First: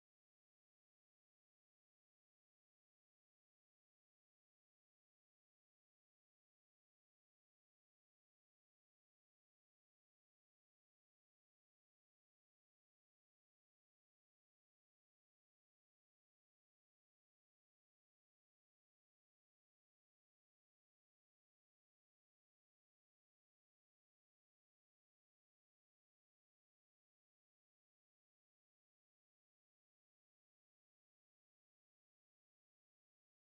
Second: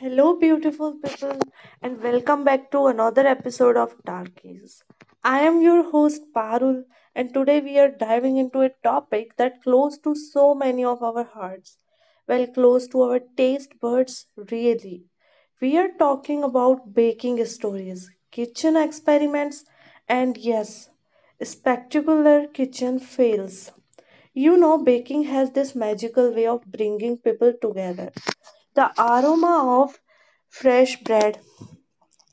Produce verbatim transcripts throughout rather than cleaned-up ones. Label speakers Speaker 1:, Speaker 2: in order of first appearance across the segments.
Speaker 1: Hello, beautiful people, and welcome back to another episode of Darkies. I am your host Parul, and today we are diving into a topic that close to so many of our hearts, well, close to our taste buds, really. We are talking about baking stories, kitchen experiments, and yes, spectacular kitchen fails. You know, baking has this magical way of bringing people together. The aroma of fresh bread,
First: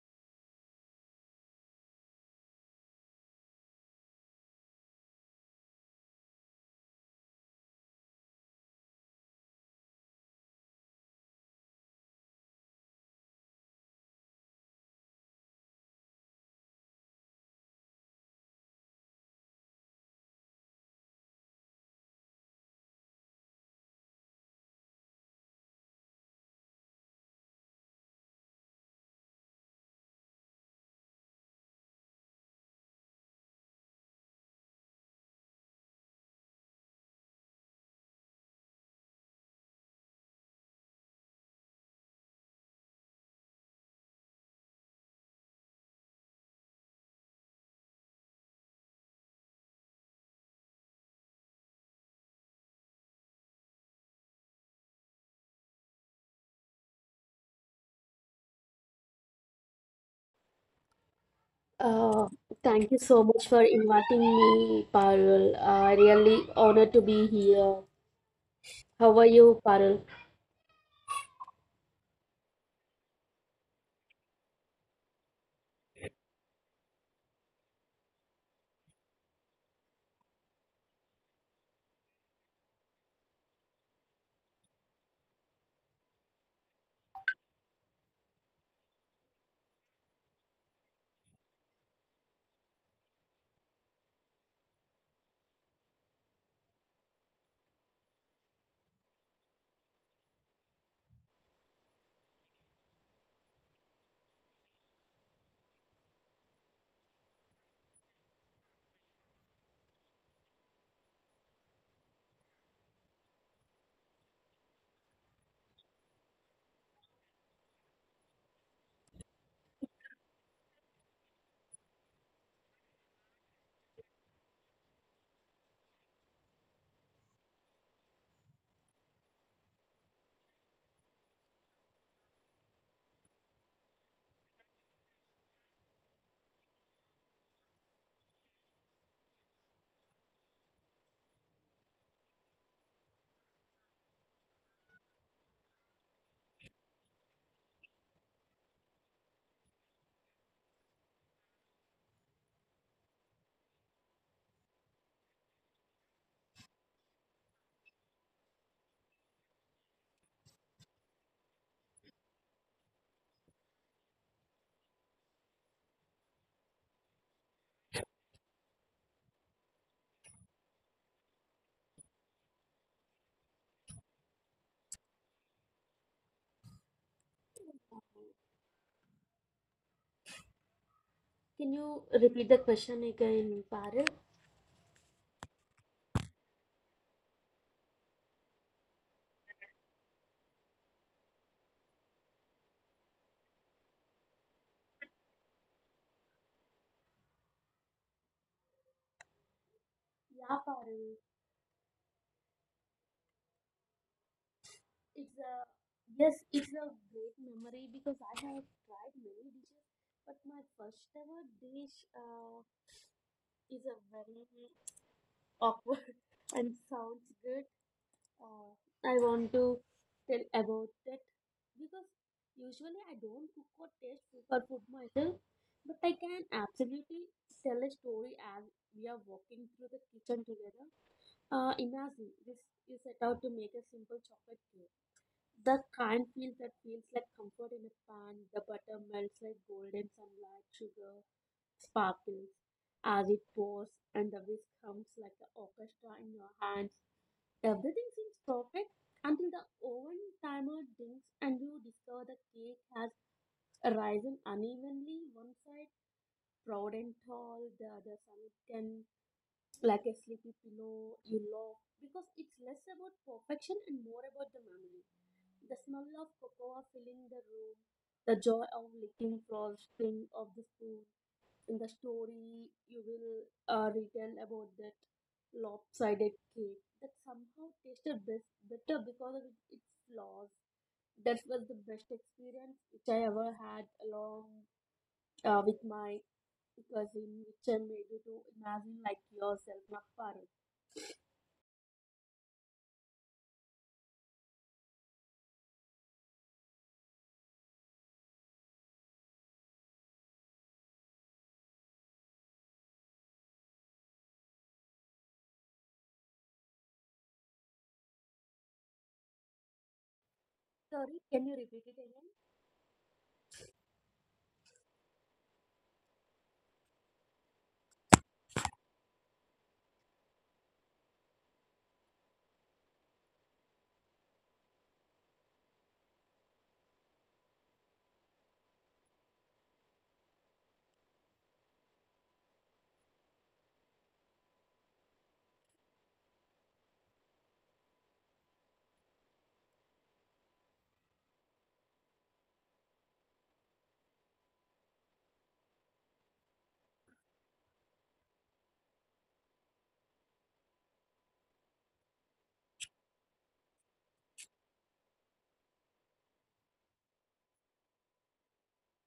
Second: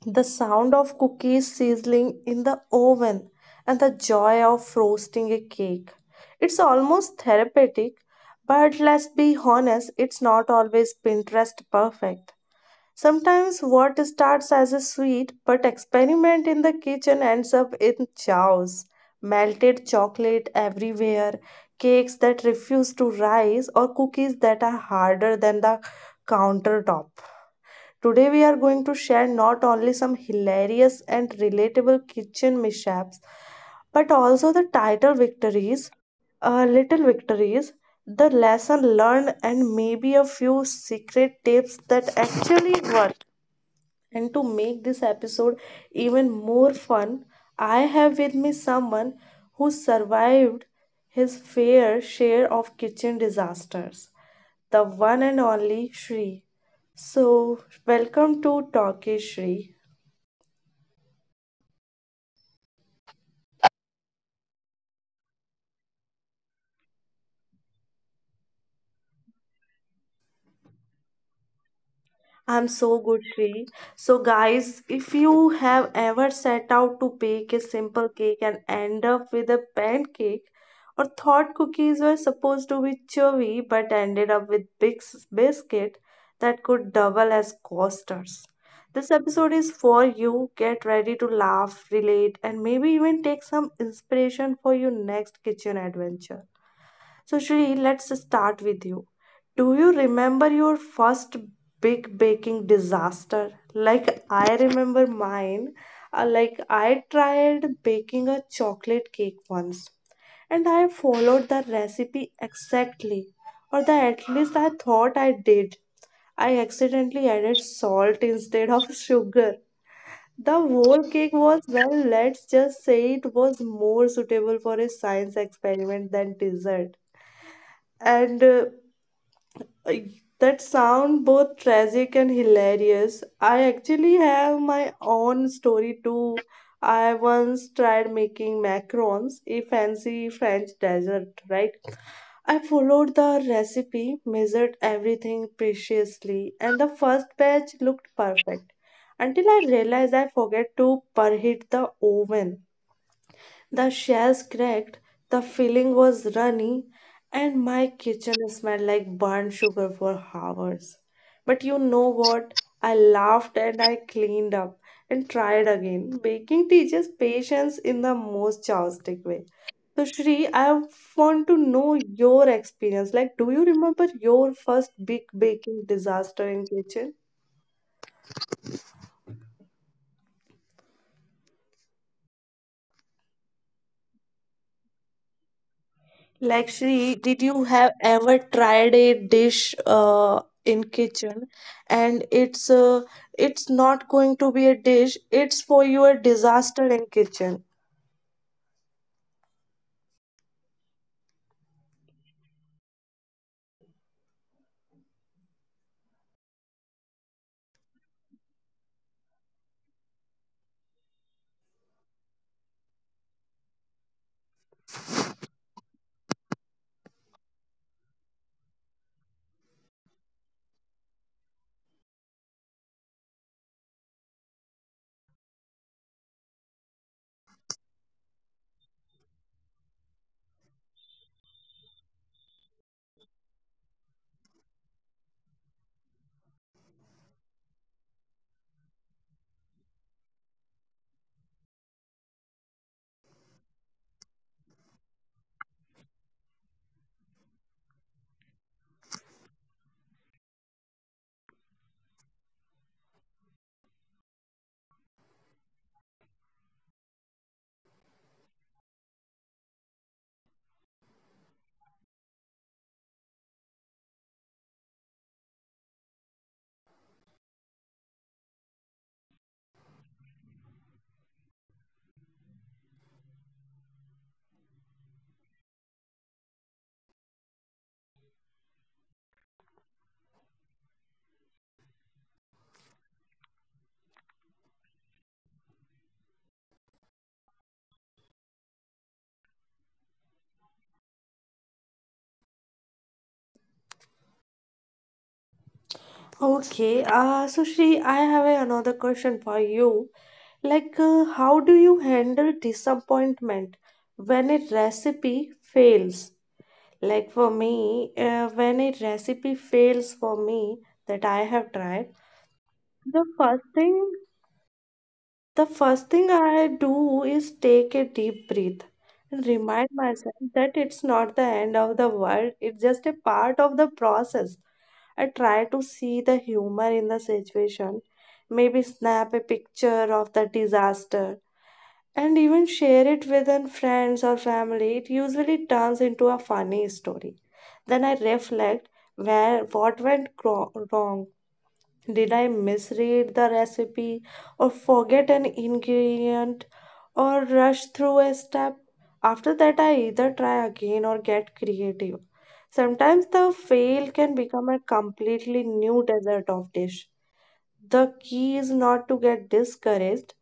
Speaker 1: the sound of cookies sizzling in the oven, and the joy of roasting a cake. It's almost therapeutic, but let's be honest, it's not always Pinterest perfect. Sometimes what starts as a sweet but experiment in the kitchen ends up in chaos. Melted chocolate everywhere, cakes that refuse to rise, or cookies that are harder than the countertop. Today, we are going to share not only some hilarious and relatable kitchen mishaps, but also the title victories, uh, little victories, the lesson learned, and maybe a few secret tips that actually work. And to make this episode even more fun, I have with me someone who survived his fair share of kitchen disasters, the one and only Shri. So, welcome to Talkie Shri.
Speaker 2: Uh, Thank you so much for inviting me, Parul. I really honored to be here. How are you, Parul?
Speaker 1: I'm so good, Shri. So, guys, if you have ever set out to bake a simple cake and end up with a pancake, or thought cookies were supposed to be chewy but ended up with big s- biscuit that could double as coasters, this episode is for you. Get ready to laugh, relate, and maybe even take some inspiration for your next kitchen adventure. So, Shri, let's start with you. Do you remember your first big baking disaster? Like I remember mine. Uh, like I tried baking a chocolate cake once, and I followed the recipe exactly, or the at least I thought I did. I accidentally added salt instead of sugar. The whole cake was, well, let's just say it was more suitable for a science experiment than dessert and uh, I- that sound both tragic and hilarious. I actually have my own story too. I once tried making macarons, a fancy French dessert, right? I followed the recipe, measured everything preciously, and the first batch looked perfect until I realized I forgot to preheat the oven. The shells cracked, the filling was runny, and my kitchen smelled like burnt sugar for hours. But you know what? I laughed and I cleaned up and tried again. Baking teaches patience in the most chaotic way. So, Shri, I want to know your experience. Like, do you remember your first big baking disaster in kitchen?
Speaker 2: Can you repeat the question again, Parul?
Speaker 1: Like Lakshmi, did you have ever tried a dish uh, in kitchen and it's uh, it's not going to be a dish, it's for your disaster in kitchen.
Speaker 2: Yeah, Parul. It's a Yes, it's a great memory because I have tried many dishes, but my first ever dish uh, is a very awkward and sounds good. Uh, I want to tell about that because usually I don't cook or taste super food myself, but I can absolutely tell a story as we are walking through the kitchen together. Uh, imagine this, you set out to make a simple chocolate cake. The kind feel that feels like comfort in a pan. The butter melts like golden sunlight, sugar sparkles as it pours, and the whisk hums like the orchestra in your hands. Everything seems perfect until the oven timer dings and you discover the cake has risen unevenly, one side proud and tall, the other sunken like a sleepy pillow. You love because it's less about perfection and more about the memory. The smell of cocoa filling the room, the joy of licking frosting of the spoon, in the story you will uh, retell about that lopsided cake that somehow tasted best, better because of its flaws. That was the best experience which I ever had along uh, with my cousin, which I made you to imagine like yourself, not Parul.
Speaker 1: Okay, uh, so Shri, I have a- another question for you. Like, uh, how do you handle disappointment when a recipe fails? Like for me, uh, when a recipe fails for me that I have tried,
Speaker 2: Sorry, can you repeat
Speaker 1: the
Speaker 2: it
Speaker 1: first
Speaker 2: again?
Speaker 1: thing The first thing I do is take a deep breath and remind myself that it's not the end of the world, it's just a part of the process. I try to see the humor in the situation, maybe snap a picture of the disaster and even share it with an friends or family. It usually turns into a funny story. Then I reflect where what went cro- wrong did I misread the recipe or forget an ingredient or rush through a step? After that, I either try again or get creative. Sometimes the fail can become a completely new dessert of dish. The key is not to get discouraged,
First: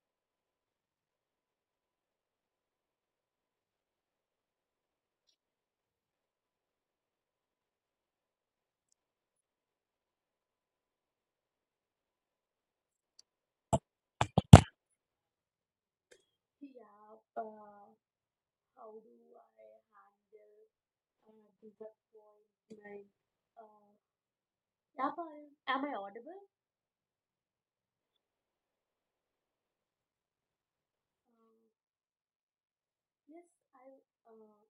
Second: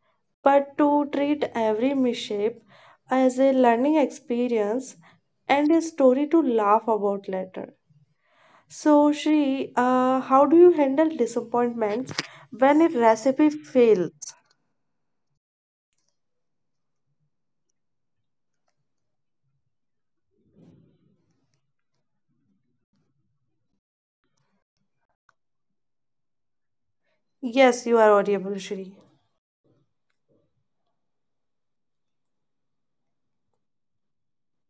Speaker 1: but to treat every mishap as a learning experience and a story to laugh about later. So, Shri, uh, how do you handle disappointments when a recipe fails?
Speaker 2: Yeah, uh, how do I handle uh, disappointment? Uh, yeah, Parul, am I audible?
Speaker 1: Yes, you are audible, Shri.
Speaker 2: Yes, I uh,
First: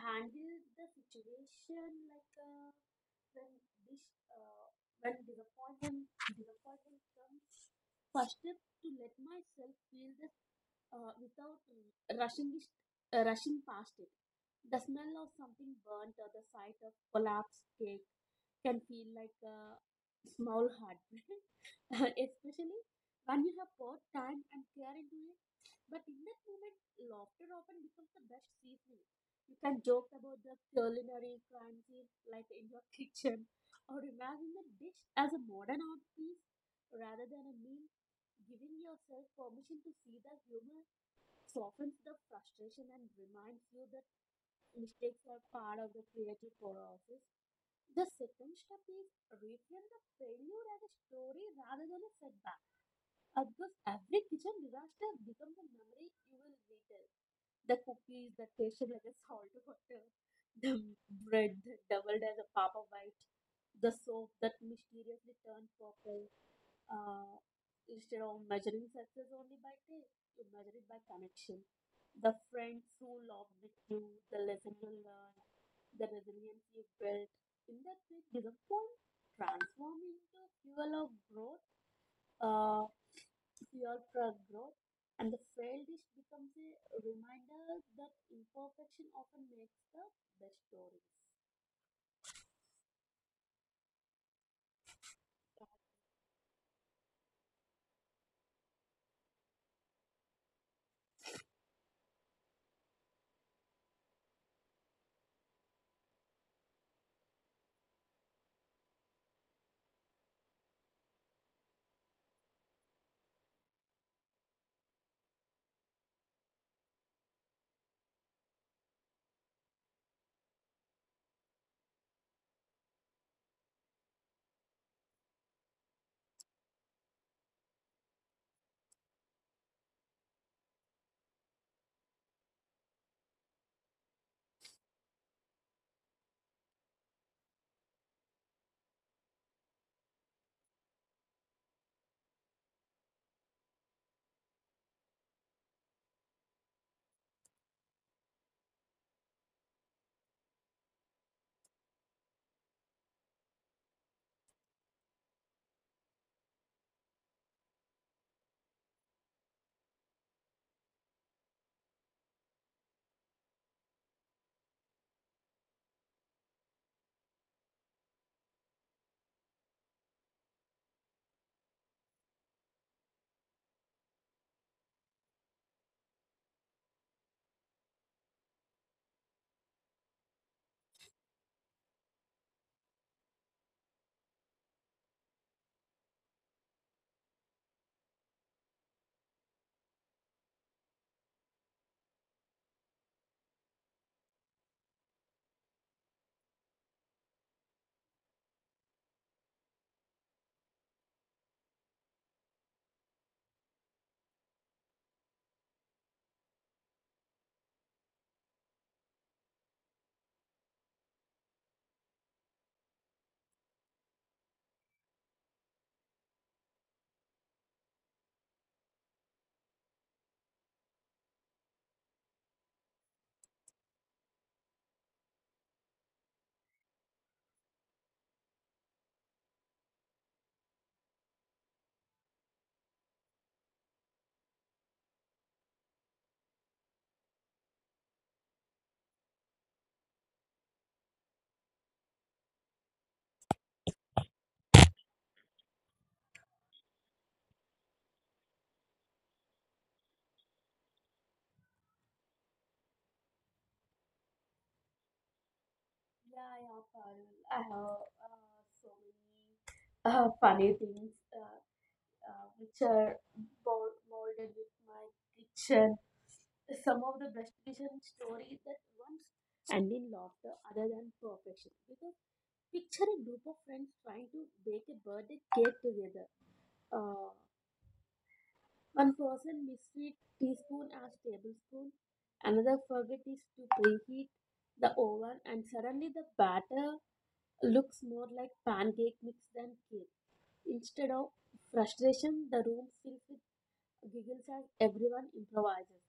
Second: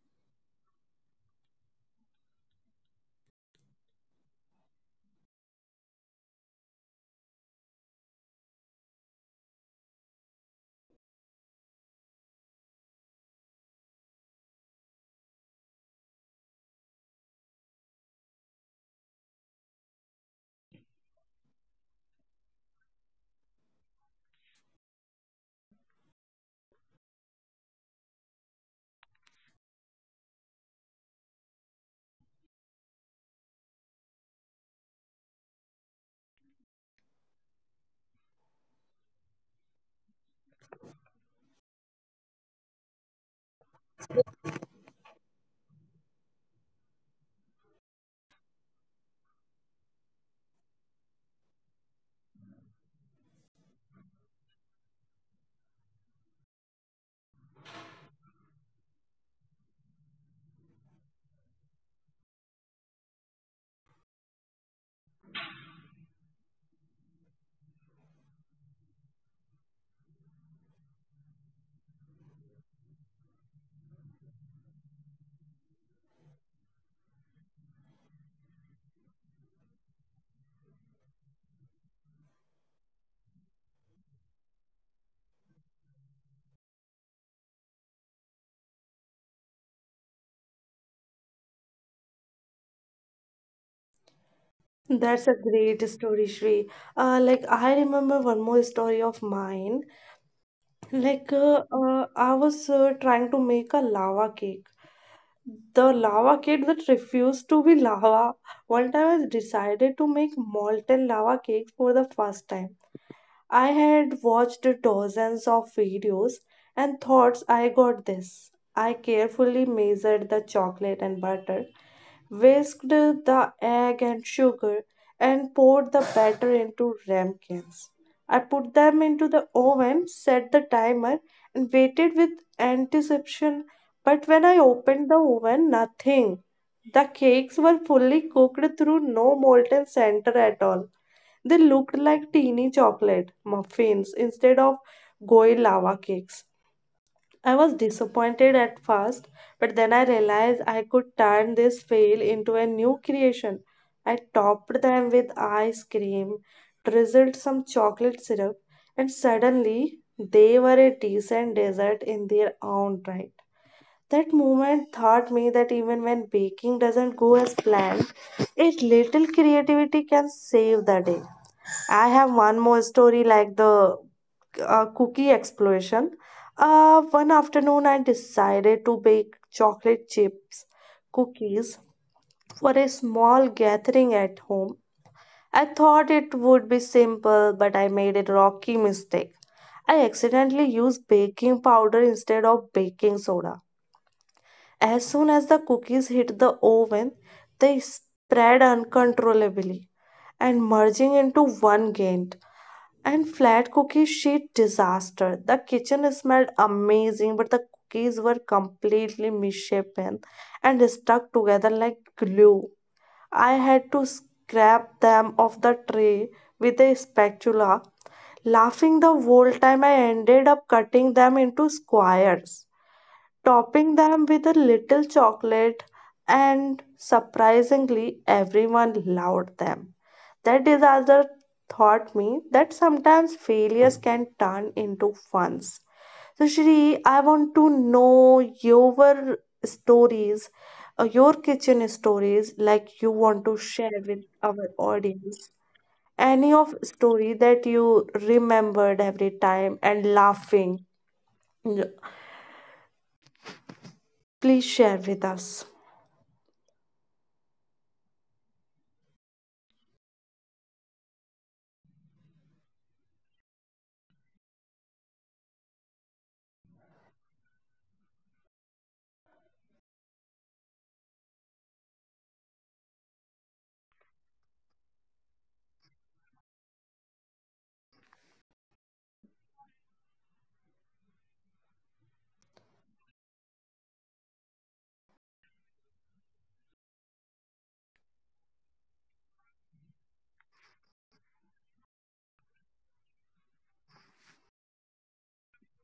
Speaker 2: handle the situation like, uh, when this, uh, when disappointment disappointment comes. First step to let myself feel this uh, without uh, rushing it, uh, rushing past it. The smell of something burnt or the sight of collapsed cake can feel like a small heartbreak, especially when you have poured time and care into it. But in that moment, laughter often becomes the best seasoning. You can joke about the culinary crime scene, like in your kitchen, or imagine the dish as a modern art piece rather than a meme. Giving yourself permission to see the humor softens the frustration and reminds you that mistakes are part of the creative process. The second step is reframe the failure as a story rather than a setback. Uh, because every kitchen disaster becomes a memory you will retell. The cookies that tasted like a salt water, the bread that doubled as a papa white, the soap that mysteriously turned purple, uh, instead of measuring success only by date, you measure it by connection. The friends who loved with you, the lesson you learned, the resilience you built. In that way, disappointment transform into fuel of growth, uh, fuel for growth. And the failed dish becomes a reminder that imperfection often makes the best stories.
Speaker 1: That's a great story, Shri. Uh, like, I remember one more story of mine. Like, uh, uh, I was uh, trying to make a lava cake. The lava cake that refused to be lava. One time I decided to make molten lava cakes for the first time. I had watched dozens of videos and thought I got this. I carefully measured the chocolate and butter, whisked the egg and sugar, and poured the batter into ramekins. I put them into the oven, set the timer, and waited with anticipation. But when I opened the oven, nothing. The cakes were fully cooked through no molten center at all. They looked like teeny chocolate muffins instead of goy lava cakes. I was disappointed at first, but then I realized I could turn this fail into a new creation. I topped them with ice cream, drizzled some chocolate syrup, and suddenly they were a decent dessert in their own right. That moment taught me that even when baking doesn't go as planned, a little creativity can save the day. I have one more story like the uh, cookie explosion. Uh, one afternoon, I decided to bake chocolate chips cookies for a small gathering at home. I thought it would be simple, but I made a rocky mistake. I accidentally used baking powder instead of baking soda. As soon as the cookies hit the oven, they spread uncontrollably and merging into one giant. And flat cookies, sheet disaster. The kitchen smelled amazing, but the cookies were completely misshapen and stuck together like glue. I had to scrape them off the tray with a spatula. Laughing the whole time, I ended up cutting them into squares topping them with a little chocolate, and surprisingly, everyone loved them. That disaster taught me that sometimes failures can turn into funs. So, Shri, I want to know your stories, uh, your kitchen stories, like you want to share with our audience. Any of story that you remembered every time and laughing, please share with us.
Speaker 2: Yeah, yeah, Parul. I have uh, so many uh, funny things uh, uh, which are mold, molded with my kitchen. Some of the best kitchen stories that once end in laughter other than perfection. Because picture a group of friends trying to bake a birthday cake together. Uh, one person misread teaspoon as tablespoon, another forget is to preheat the oven, and suddenly the batter looks more like pancake mix than cake. Instead of frustration, the room fills with giggles as everyone improvises.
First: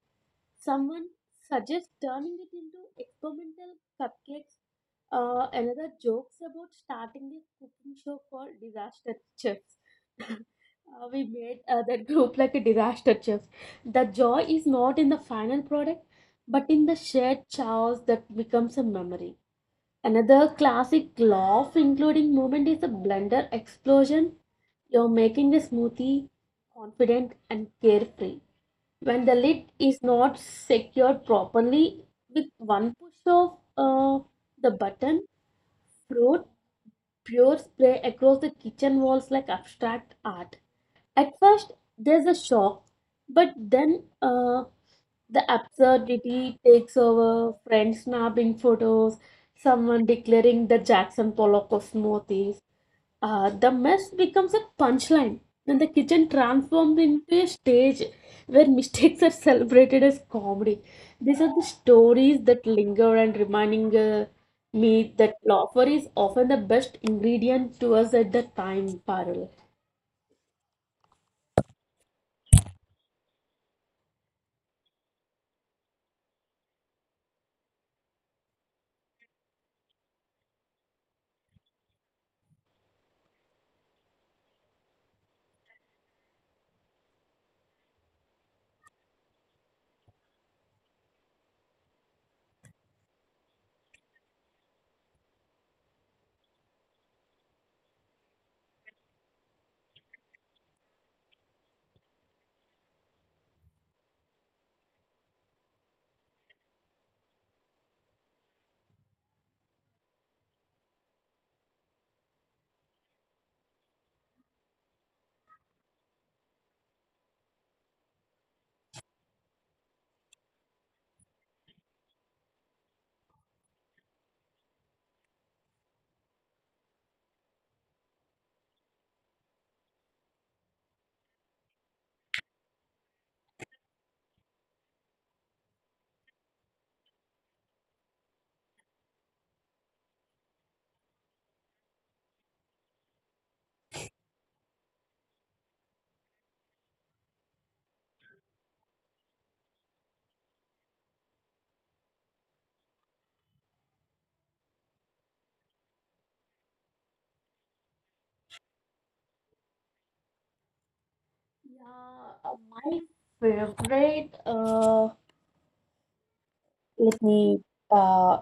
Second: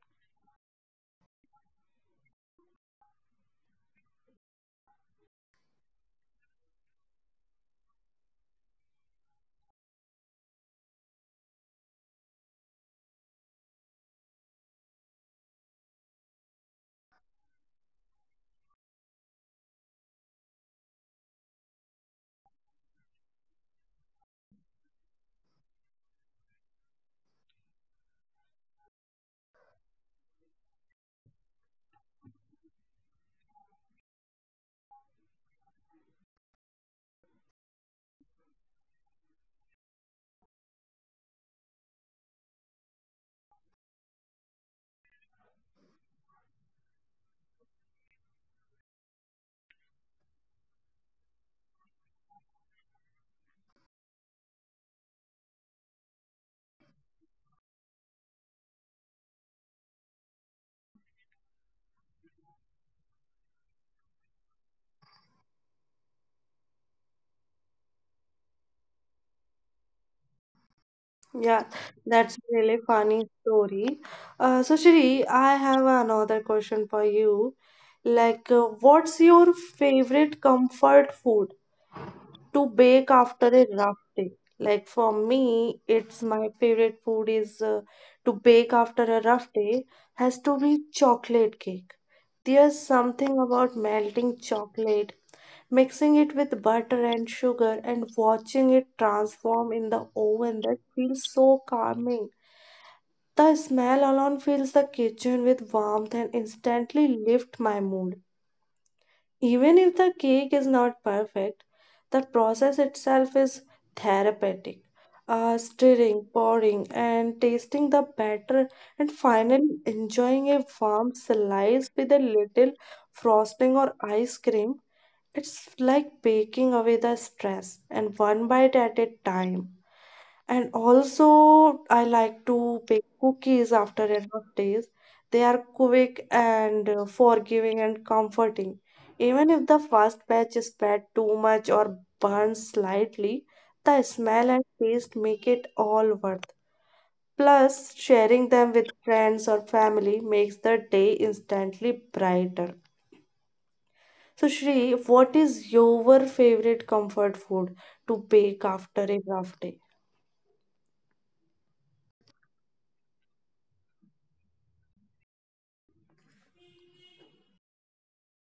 Speaker 2: Someone suggests turning it into experimental cupcakes. Uh, another jokes about starting a cooking show called Disaster Chefs. Uh, we made uh, that group like a disaster chef. The joy is not in the final product, but in the shared chaos that becomes a memory. Another classic laugh, including moment, is a blender explosion. You're making the smoothie confident and carefree. When the lid is not secured properly, with one push of uh, the button, fruit pure spray across the kitchen walls like abstract art. At first, there's a shock, but then uh, the absurdity takes over. Friends snapping photos, someone declaring the Jackson Pollock of smoothies, uh, the mess becomes a punchline, and the kitchen transforms into a stage where mistakes are celebrated as comedy. These are the stories that linger and reminding uh, me that laughter is often the best ingredient to us at the time, Parul.
Speaker 1: Yeah, that's really funny story. Uh, so Shri, I have another question for you. Like, uh, what's your favorite comfort food to bake after a rough day? Like for me, it's my favorite food is uh, to bake after a rough day has to be chocolate cake. There's something about melting chocolate, mixing it with butter and sugar, and watching it transform in the oven that feels so calming. The smell alone fills the kitchen with warmth and instantly lifts my mood. Even if the cake is not perfect, the process itself is therapeutic. Uh, stirring, pouring, and tasting the batter, and finally enjoying a warm slice with a little frosting or ice cream. It's like baking away the stress and one bite at a time. And also, I like to bake cookies after a rough days. They are quick and uh, forgiving and comforting. Even if the first batch is bad too much or burns slightly, the smell and taste make it all worth. Plus, sharing them with friends or family makes the day instantly brighter. So, Shri, what is your favorite comfort food to bake after a rough day?
Speaker 2: Yeah, uh, my favorite. Uh, let me uh,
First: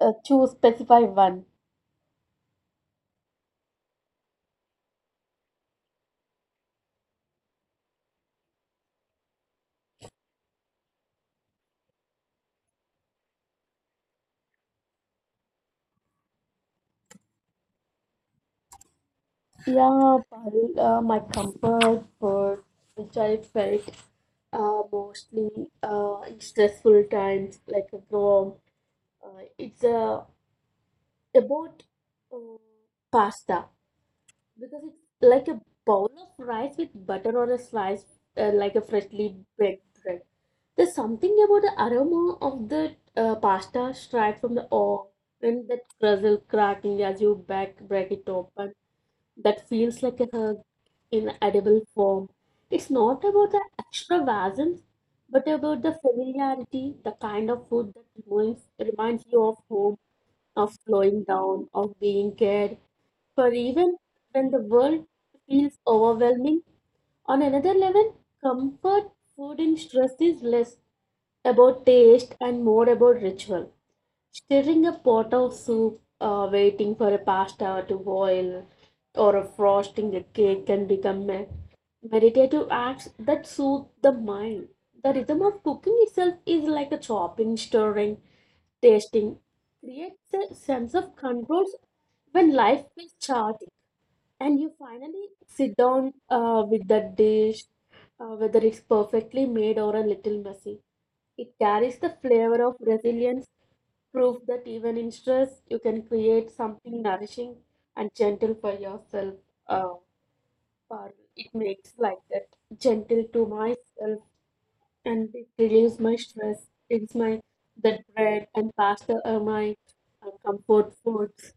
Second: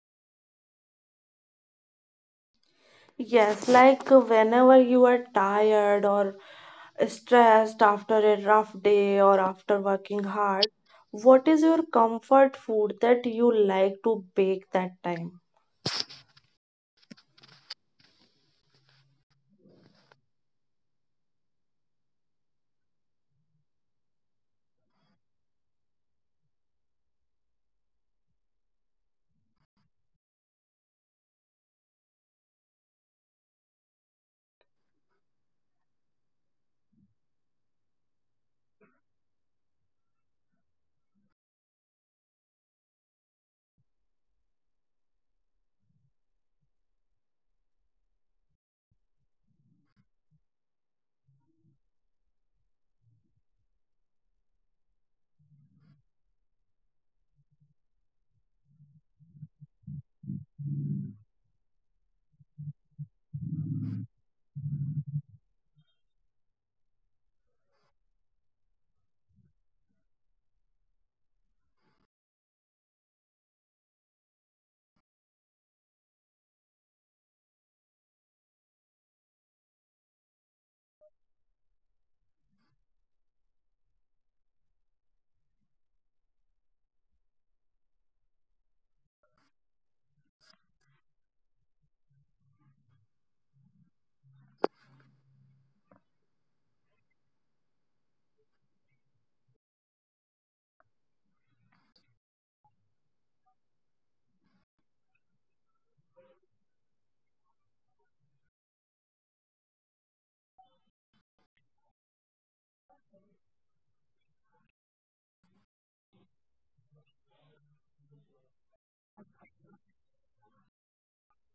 Speaker 2: uh, choose specify one.
Speaker 1: Yes, like uh, whenever you are tired or stressed after a rough day or after working hard, what is your comfort food that you like to bake that time?
Speaker 2: Yeah, Pahil, uh, my comfort food, which I felt uh, mostly uh, in stressful times, like a grow, uh, it's uh, about uh, pasta because it's like a bowl of rice with butter on a slice, uh, like a freshly baked bread. There's something about the aroma of the uh, pasta straight from the oven, and that crustle cracking as you back break it open that feels like a hug in edible form. It's not about the extravagance, but about the familiarity, the kind of food that reminds, reminds you of home, of slowing down, of being cared for. Even when the world feels overwhelming, on another level, comfort food in stress is less about taste and more about ritual. Stirring a pot of soup, uh, waiting for a pasta to boil, or frosting a cake can become a meditative acts that soothe the mind. The rhythm of cooking itself is like a chopping, stirring, tasting, creates a sense of control when life is chaotic and you finally sit down uh, with that dish, uh, whether it's perfectly made or a little messy. It carries the flavor of resilience, proof that even in stress, you can create something nourishing and gentle for yourself. Uh, Parul, it makes like that gentle to myself, and it relieves my stress. It's my that bread and pasta are my uh, comfort foods.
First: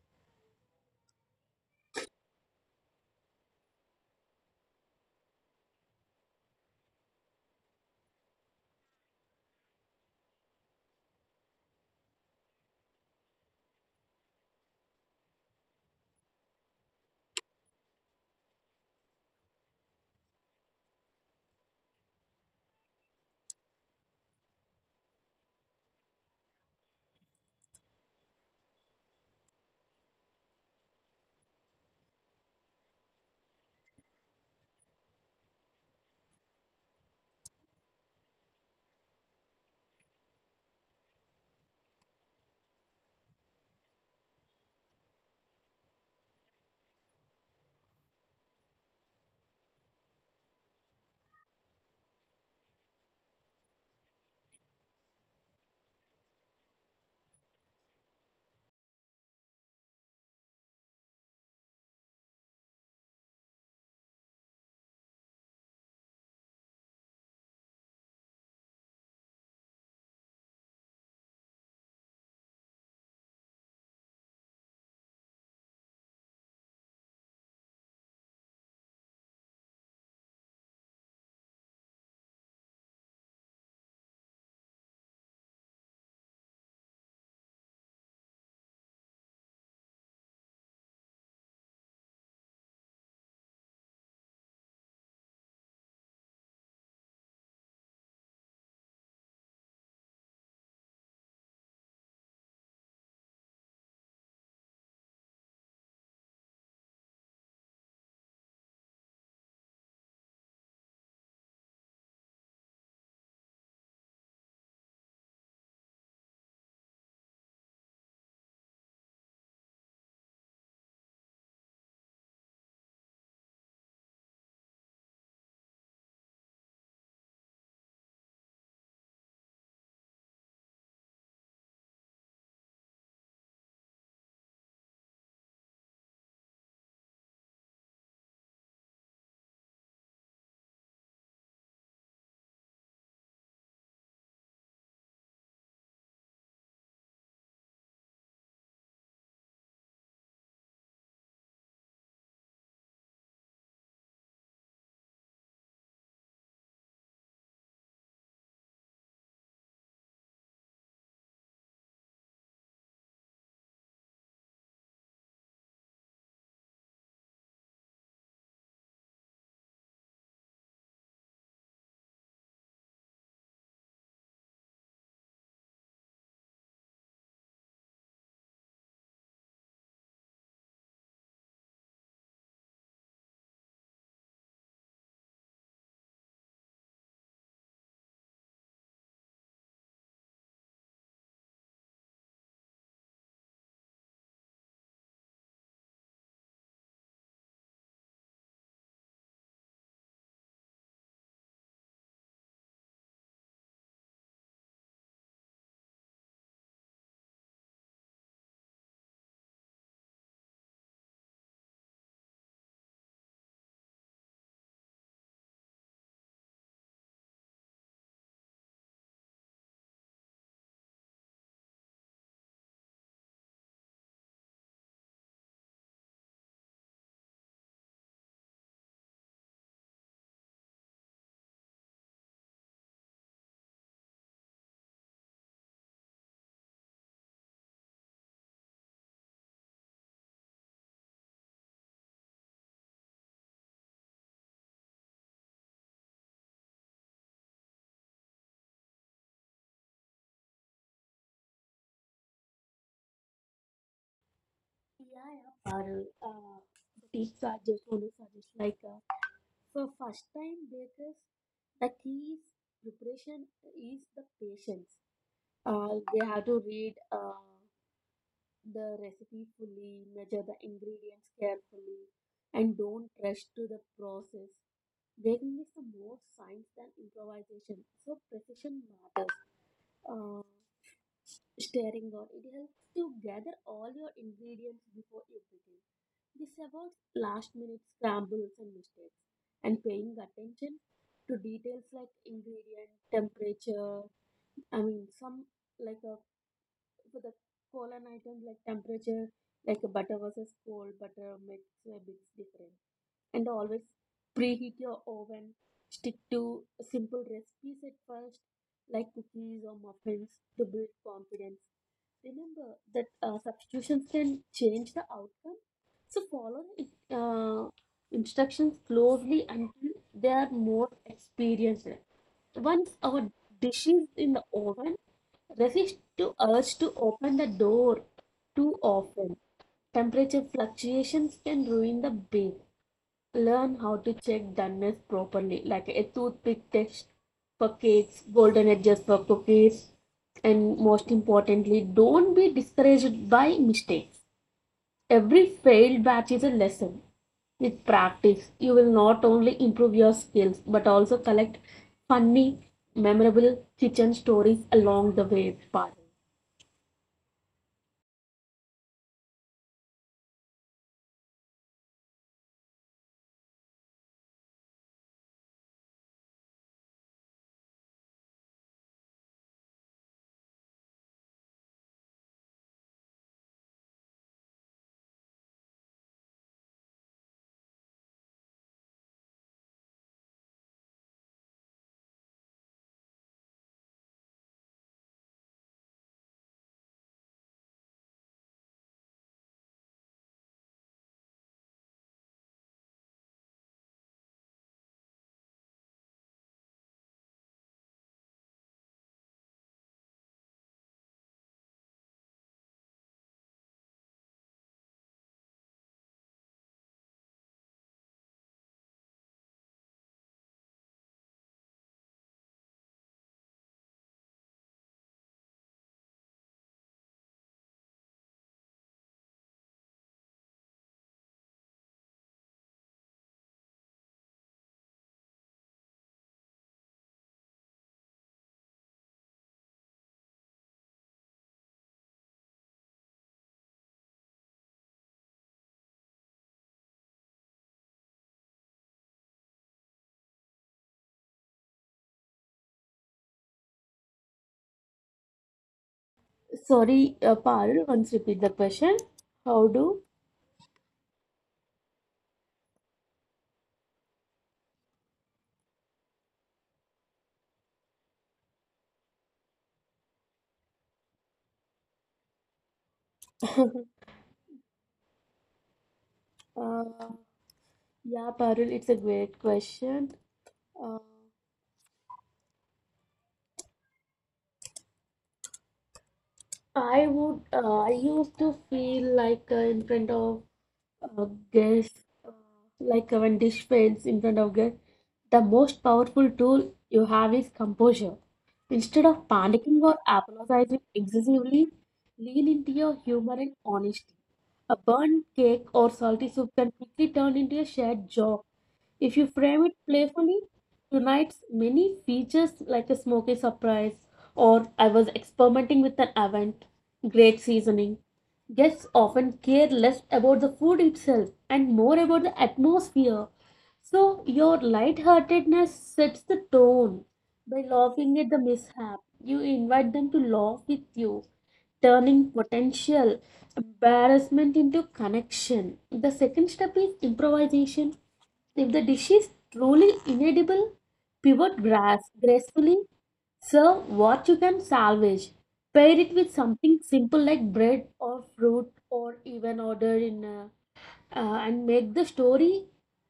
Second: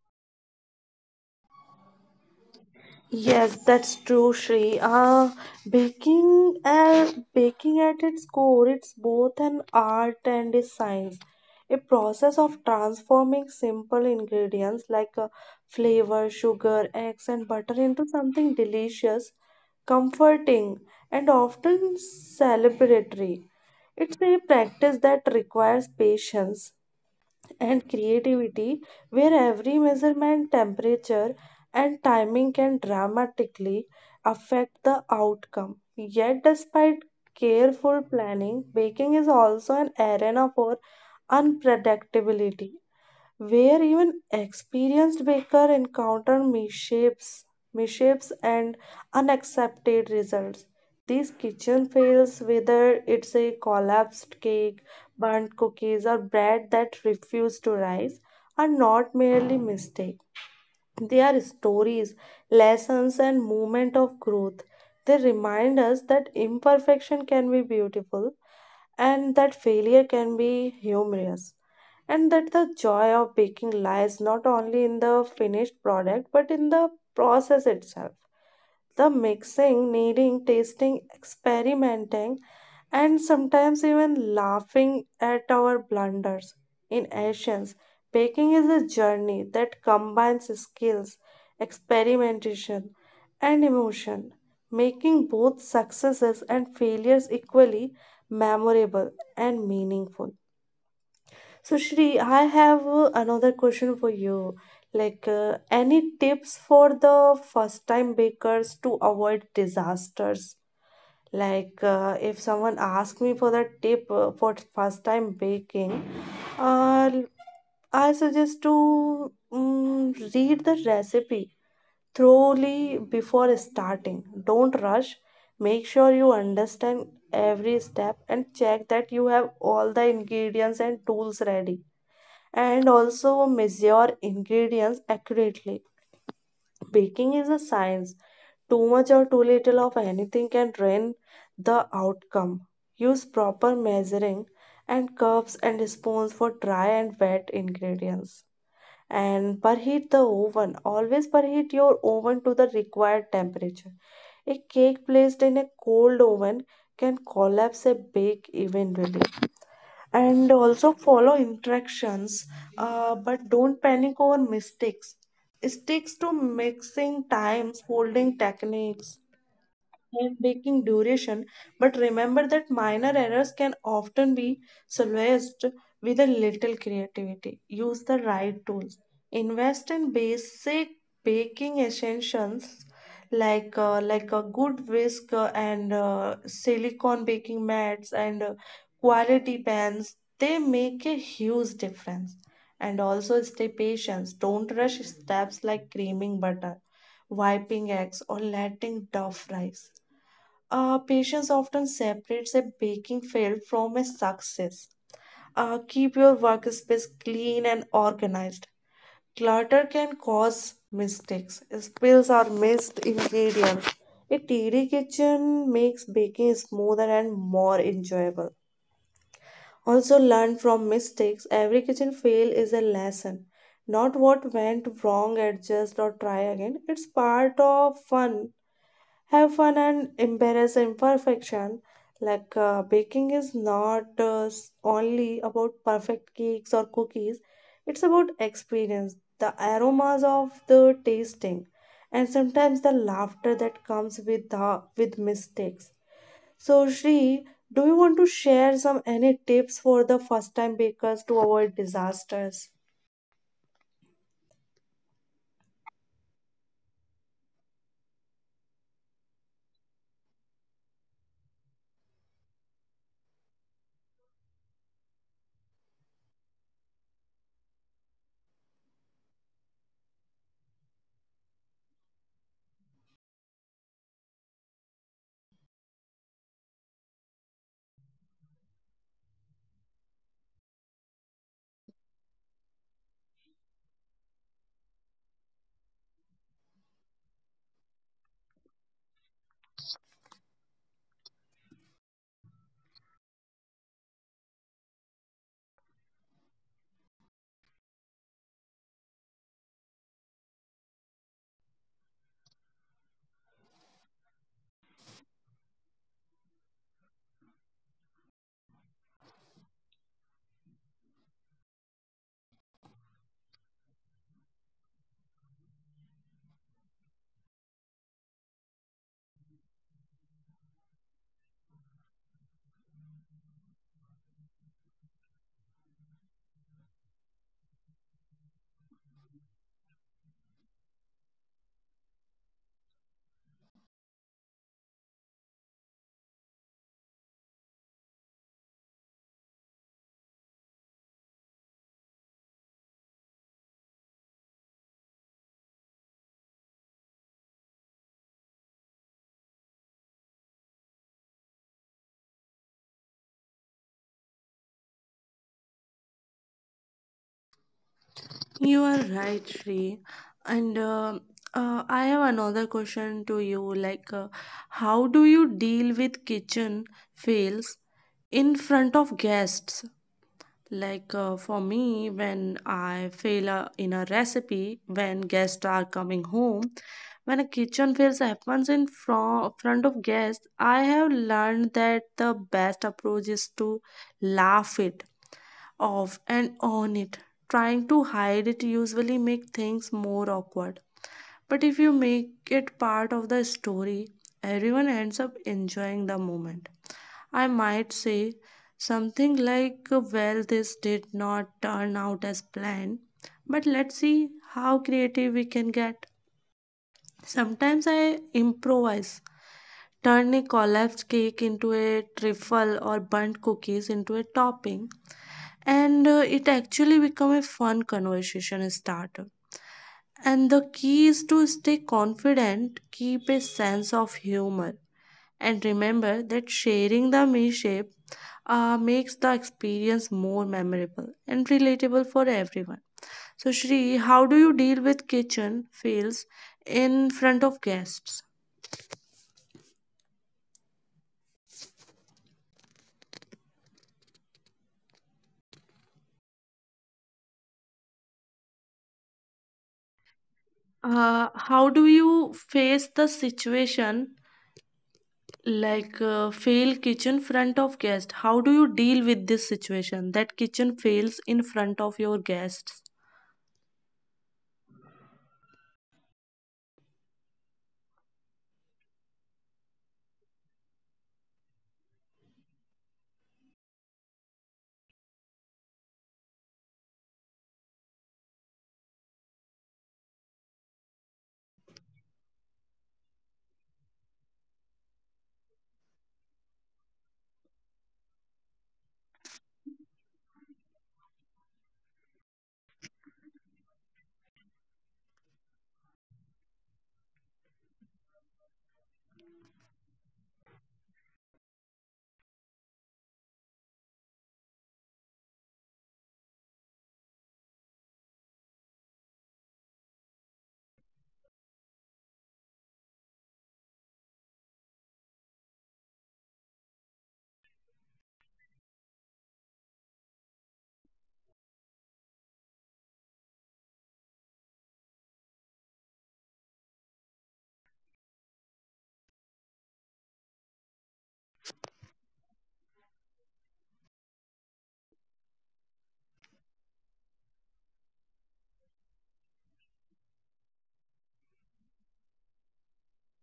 Speaker 1: Yes, that's true, Shri. Uh, baking, uh, baking at its core, it's both an art and a science. A process of transforming simple ingredients like uh, flavor, sugar, eggs, and butter into something delicious, comforting, and often celebratory. It's a practice that requires patience and creativity, where every measurement, temperature, and timing can dramatically affect the outcome. Yet, despite careful planning, baking is also an arena for unpredictability where even experienced baker encounter misshapes, misshapes and unaccepted results. These kitchen fails, whether it's a collapsed cake, burnt cookies, or bread that refuse to rise, are not merely mistakes. They are stories, lessons, and moments of growth. They remind us that imperfection can be beautiful and that failure can be humorous and that the joy of baking lies not only in the finished product but in the process itself the mixing, kneading, tasting, experimenting, and sometimes even laughing at our blunders. In Asians, baking is a journey that combines skills, experimentation, and emotion, making both successes and failures equally memorable and meaningful. So, Shri, I have uh, another question for you. Like, uh, any tips for the first-time bakers to avoid disasters? Like, uh, if someone asks me for the tip uh, for first-time baking, uh, I suggest to mm, read the recipe thoroughly before starting. Don't rush. Make sure you understand every step and check that you have all the ingredients and tools ready and also measure ingredients accurately. Baking is a science. Too much or too little of anything can ruin the outcome. Use proper measuring and cups and spoons for dry and wet ingredients. And preheat the oven. Always preheat your oven to the required temperature. A cake placed in a cold oven can collapse and bake evenly and also follow instructions, uh, but don't panic over mistakes. Sticks to mixing times, holding techniques, baking duration, but remember that minor errors can often be solved with a little creativity. Use the right tools. Invest in basic baking essentials like uh, like a good whisk, uh, and uh, silicone baking mats, and uh, quality pans. They make a huge difference. And also stay patient. Don't rush steps like creaming butter, wiping eggs, or letting dough rise. Uh, patience often separates a baking fail from a success. Uh, keep your workspace clean and organized. Clutter can cause mistakes, spills, or missed ingredients. A tidy kitchen makes baking smoother and more enjoyable. Also, learn from mistakes. Every kitchen fail is a lesson. Not what went wrong, adjust or try again. It's part of fun. Have fun and embrace imperfection. Like uh, baking is not uh, s- only about perfect cakes or cookies, it's about experience, the aromas of the tasting, and sometimes the laughter that comes with the, with mistakes. So, Shri, do you want to share some any tips for the first time bakers to avoid disasters?
Speaker 2: Yeah, yeah, Parul. Uh, the tips I just want to suggest like, uh, for first time bakers, the key is preparation is the patience. Uh, they have to read uh, the recipe fully, measure the ingredients carefully, and don't rush to the process. Baking is the more science than improvisation, so precision matters. Uh, stirring board. It helps to gather all your ingredients before you begin. This avoids last minute scrambles and mistakes. And paying attention to details like ingredient, temperature, I mean, some like a, for the colon items like temperature, like butter versus cold butter makes a big difference and always preheat your oven. Stick to simple recipes at first, like cookies or muffins, to build confidence. Remember that uh, substitutions can change the outcome, so follow the uh, instructions closely until they are more experienced. Once our dish is in the oven, resist to urge to open the door too often. Temperature fluctuations can ruin the bake. Learn how to check doneness properly, like a toothpick test for cakes, golden edges for cookies, and most importantly, don't be discouraged by mistakes. Every failed batch is a lesson. With practice, you will not only improve your skills but also collect funny, memorable kitchen stories along the way, Parul.
Speaker 1: You are right, Shri. And um uh, I have another question to you. Like, uh, how do you deal with kitchen fails in front of guests? Like uh, for me, when I fail uh, in a recipe, when guests are coming home, when a kitchen fails happens in fro- front of guests, I have learned that the best approach is to laugh it off and on it. Trying to hide it usually make things more awkward. But if you make it part of the story, everyone ends up enjoying the moment. I might say something like, "Well, this did not turn out as planned, but let's see how creative we can get." Sometimes I improvise, turn a collapsed cake into a trifle or burnt cookies into a topping, and uh, it actually become a fun conversation starter. And the key is to stay confident, keep a sense of humor, and remember that sharing the meal shape uh, makes the experience more memorable and relatable for everyone. So, Shri, how do you deal with kitchen fails in front of guests?
Speaker 2: Sorry, uh, Parul, once repeat the question. How do?
Speaker 1: Uh, how do you face the situation like uh, fail kitchen front of guest? How do you deal with this situation that kitchen fails in front of your guests?
Speaker 2: Uh, yeah, Parul, it's a great question. I would, uh, I used to feel like uh, in front of uh, guests, uh, like uh, when dish paints in front of guests, the most powerful tool you have is composure. Instead of panicking or apologizing excessively, lean into your humor and honesty. A burnt cake or salty soup can quickly turn into a shared joke. If you frame it playfully, tonight's many features like a smoky surprise or I was experimenting with an event, great seasoning. Guests often care less about the food itself and more about the atmosphere so, your lightheartedness sets the tone. By laughing at the mishap, you invite them to laugh with you, turning potential embarrassment into connection. The second step is improvisation. If the dish is truly inedible, pivot grass gracefully. Serve what you can salvage. Pair it with something simple like bread or fruit, or even order in a uh, and make the story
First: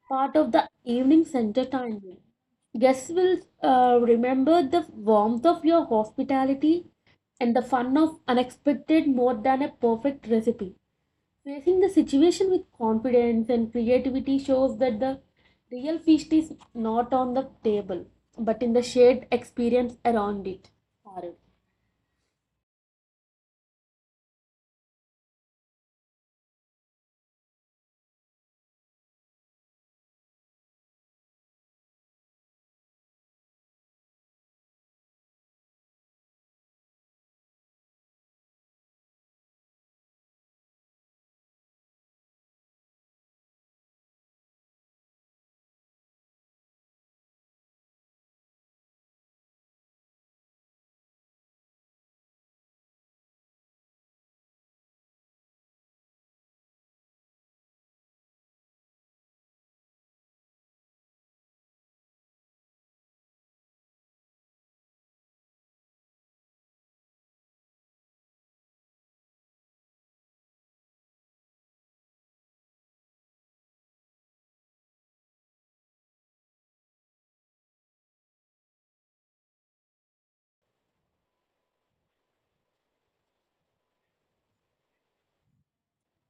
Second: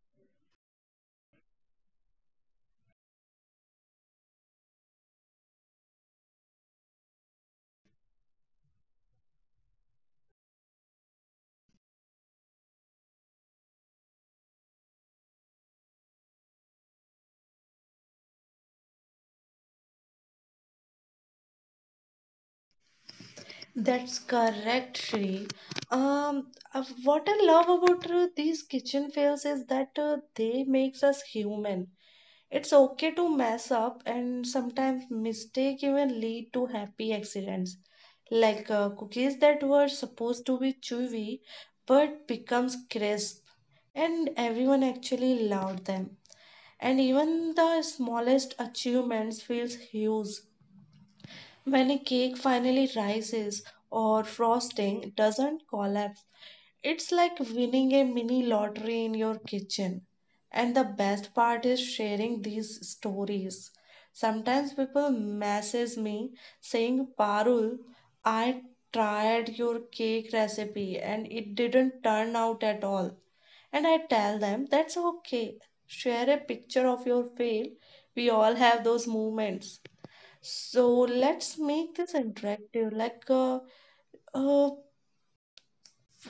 Speaker 2: part of the evening's entertainment. Guests will uh, remember the warmth of your hospitality and the fun of unexpected more than a perfect recipe. Facing the situation with confidence and creativity shows that the real feast is not on the table but in the shared experience around it. Parul.
Speaker 1: That's correct, Shri. Um, uh, what I love about uh, these kitchen fails is that uh, they makes us human. It's okay to mess up, and sometimes mistake even lead to happy accidents, like uh, cookies that were supposed to be chewy but becomes crisp, and everyone actually loved them. And even the smallest achievements feels huge when a cake finally rises or frosting doesn't collapse. It's like winning a mini lottery in your kitchen. And the best part is sharing these stories. Sometimes people message me saying, "Parul, I tried your cake recipe and it didn't turn out at all." And I tell them that's okay. Share a picture of your fail. We all have those moments. So let's make this interactive. Like, uh, uh,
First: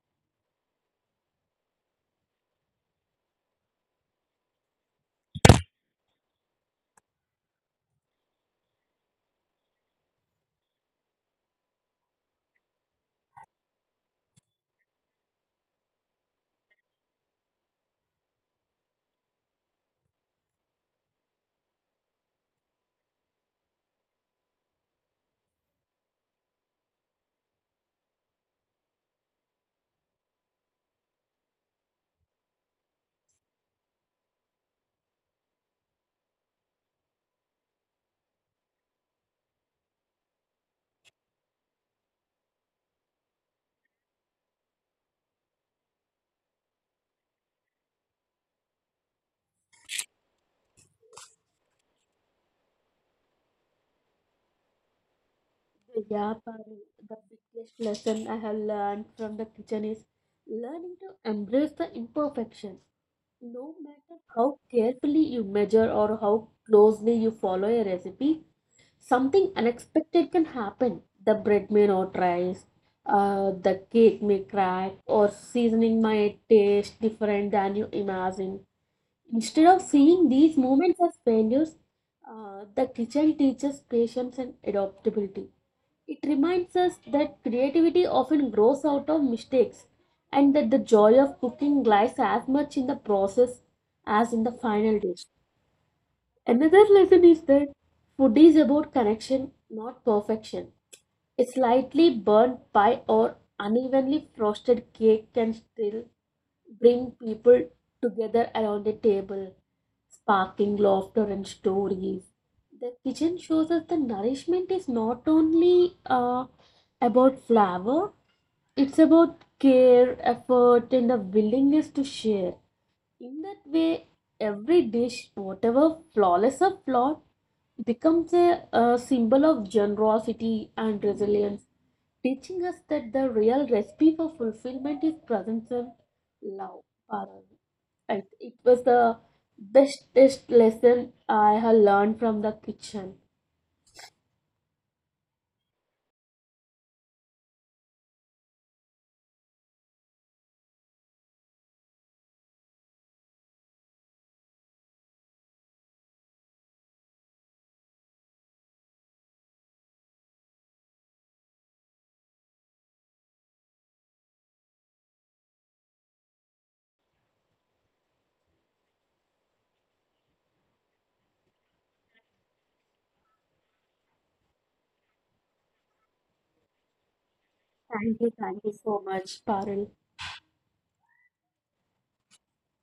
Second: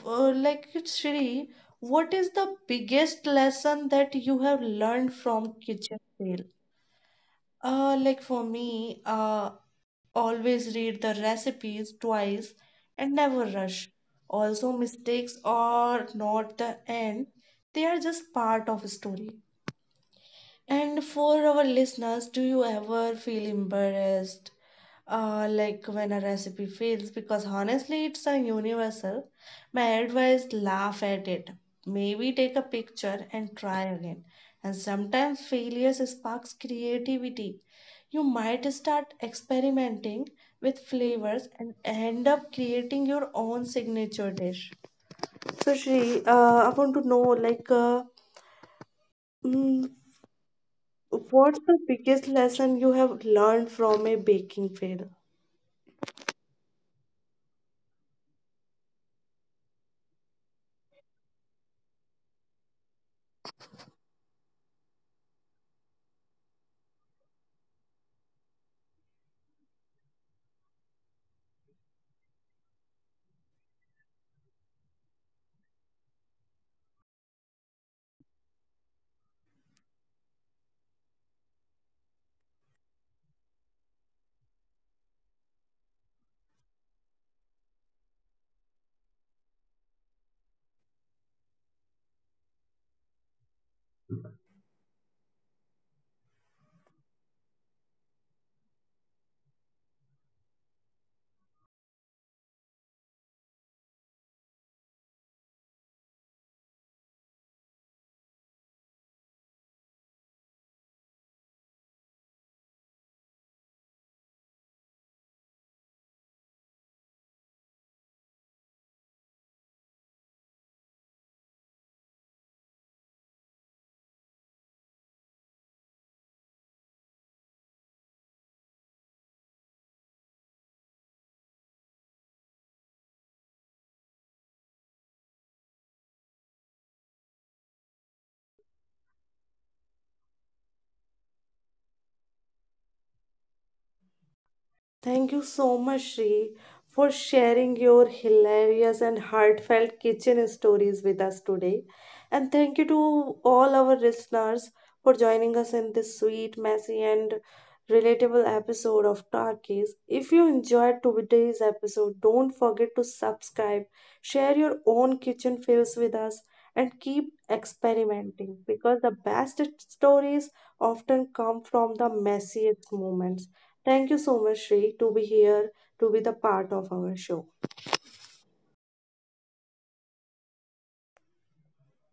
Speaker 1: uh, like Shri, what is the biggest lesson that you have learned from kitchen fail? Uh, like for me, uh, always read the recipes twice and never rush. Also, mistakes are not the end; they are just part of a story. And for our listeners, do you ever feel embarrassed, uh, like when a recipe fails? Because honestly, it's a universal. My advice: laugh at it. Maybe take a picture and try again. And sometimes failures sparks creativity. You might start experimenting with flavors and end up creating your own signature dish. So, Shri, uh, I want to know, like. Uh, what's the biggest lesson you have learned from a baking fail?
Speaker 2: Yeah, yap, the biggest lesson I have learned from the kitchen is learning to embrace the imperfection. No matter how carefully you measure or how closely you follow a recipe, something unexpected can happen. The bread may not rise, uh, the cake may crack, or seasoning might taste different than you imagine. Instead of seeing these moments as failures, uh, the kitchen teaches patience and adaptability. It reminds us that creativity often grows out of mistakes and that the joy of cooking lies as much in the process as in the final dish. Another lesson is that food is about connection, not perfection. A slightly burnt pie or unevenly frosted cake can still bring people together around a table, sparking laughter and stories. The kitchen shows us the nourishment is not only uh, about flavor, it's about care, effort, and the willingness to share. In that way, every dish, whatever flawless or flawed, becomes a, a symbol of generosity and resilience, teaching us that the real recipe for fulfillment is presence of love. Parul. I- It was the bestest lesson I have learned from the kitchen.
Speaker 1: Thank you so much, Shri, for sharing your hilarious and heartfelt kitchen stories with us today. And thank you to all our listeners for joining us in this sweet, messy, and relatable episode of Talkies. If you enjoyed today's episode, don't forget to subscribe, share your own kitchen fails with us, and keep experimenting because the best stories often come from the messiest moments. Thank you so much, Sri, to be here, to be the part of our show.
Speaker 2: Thank you, thank you so much, Parul.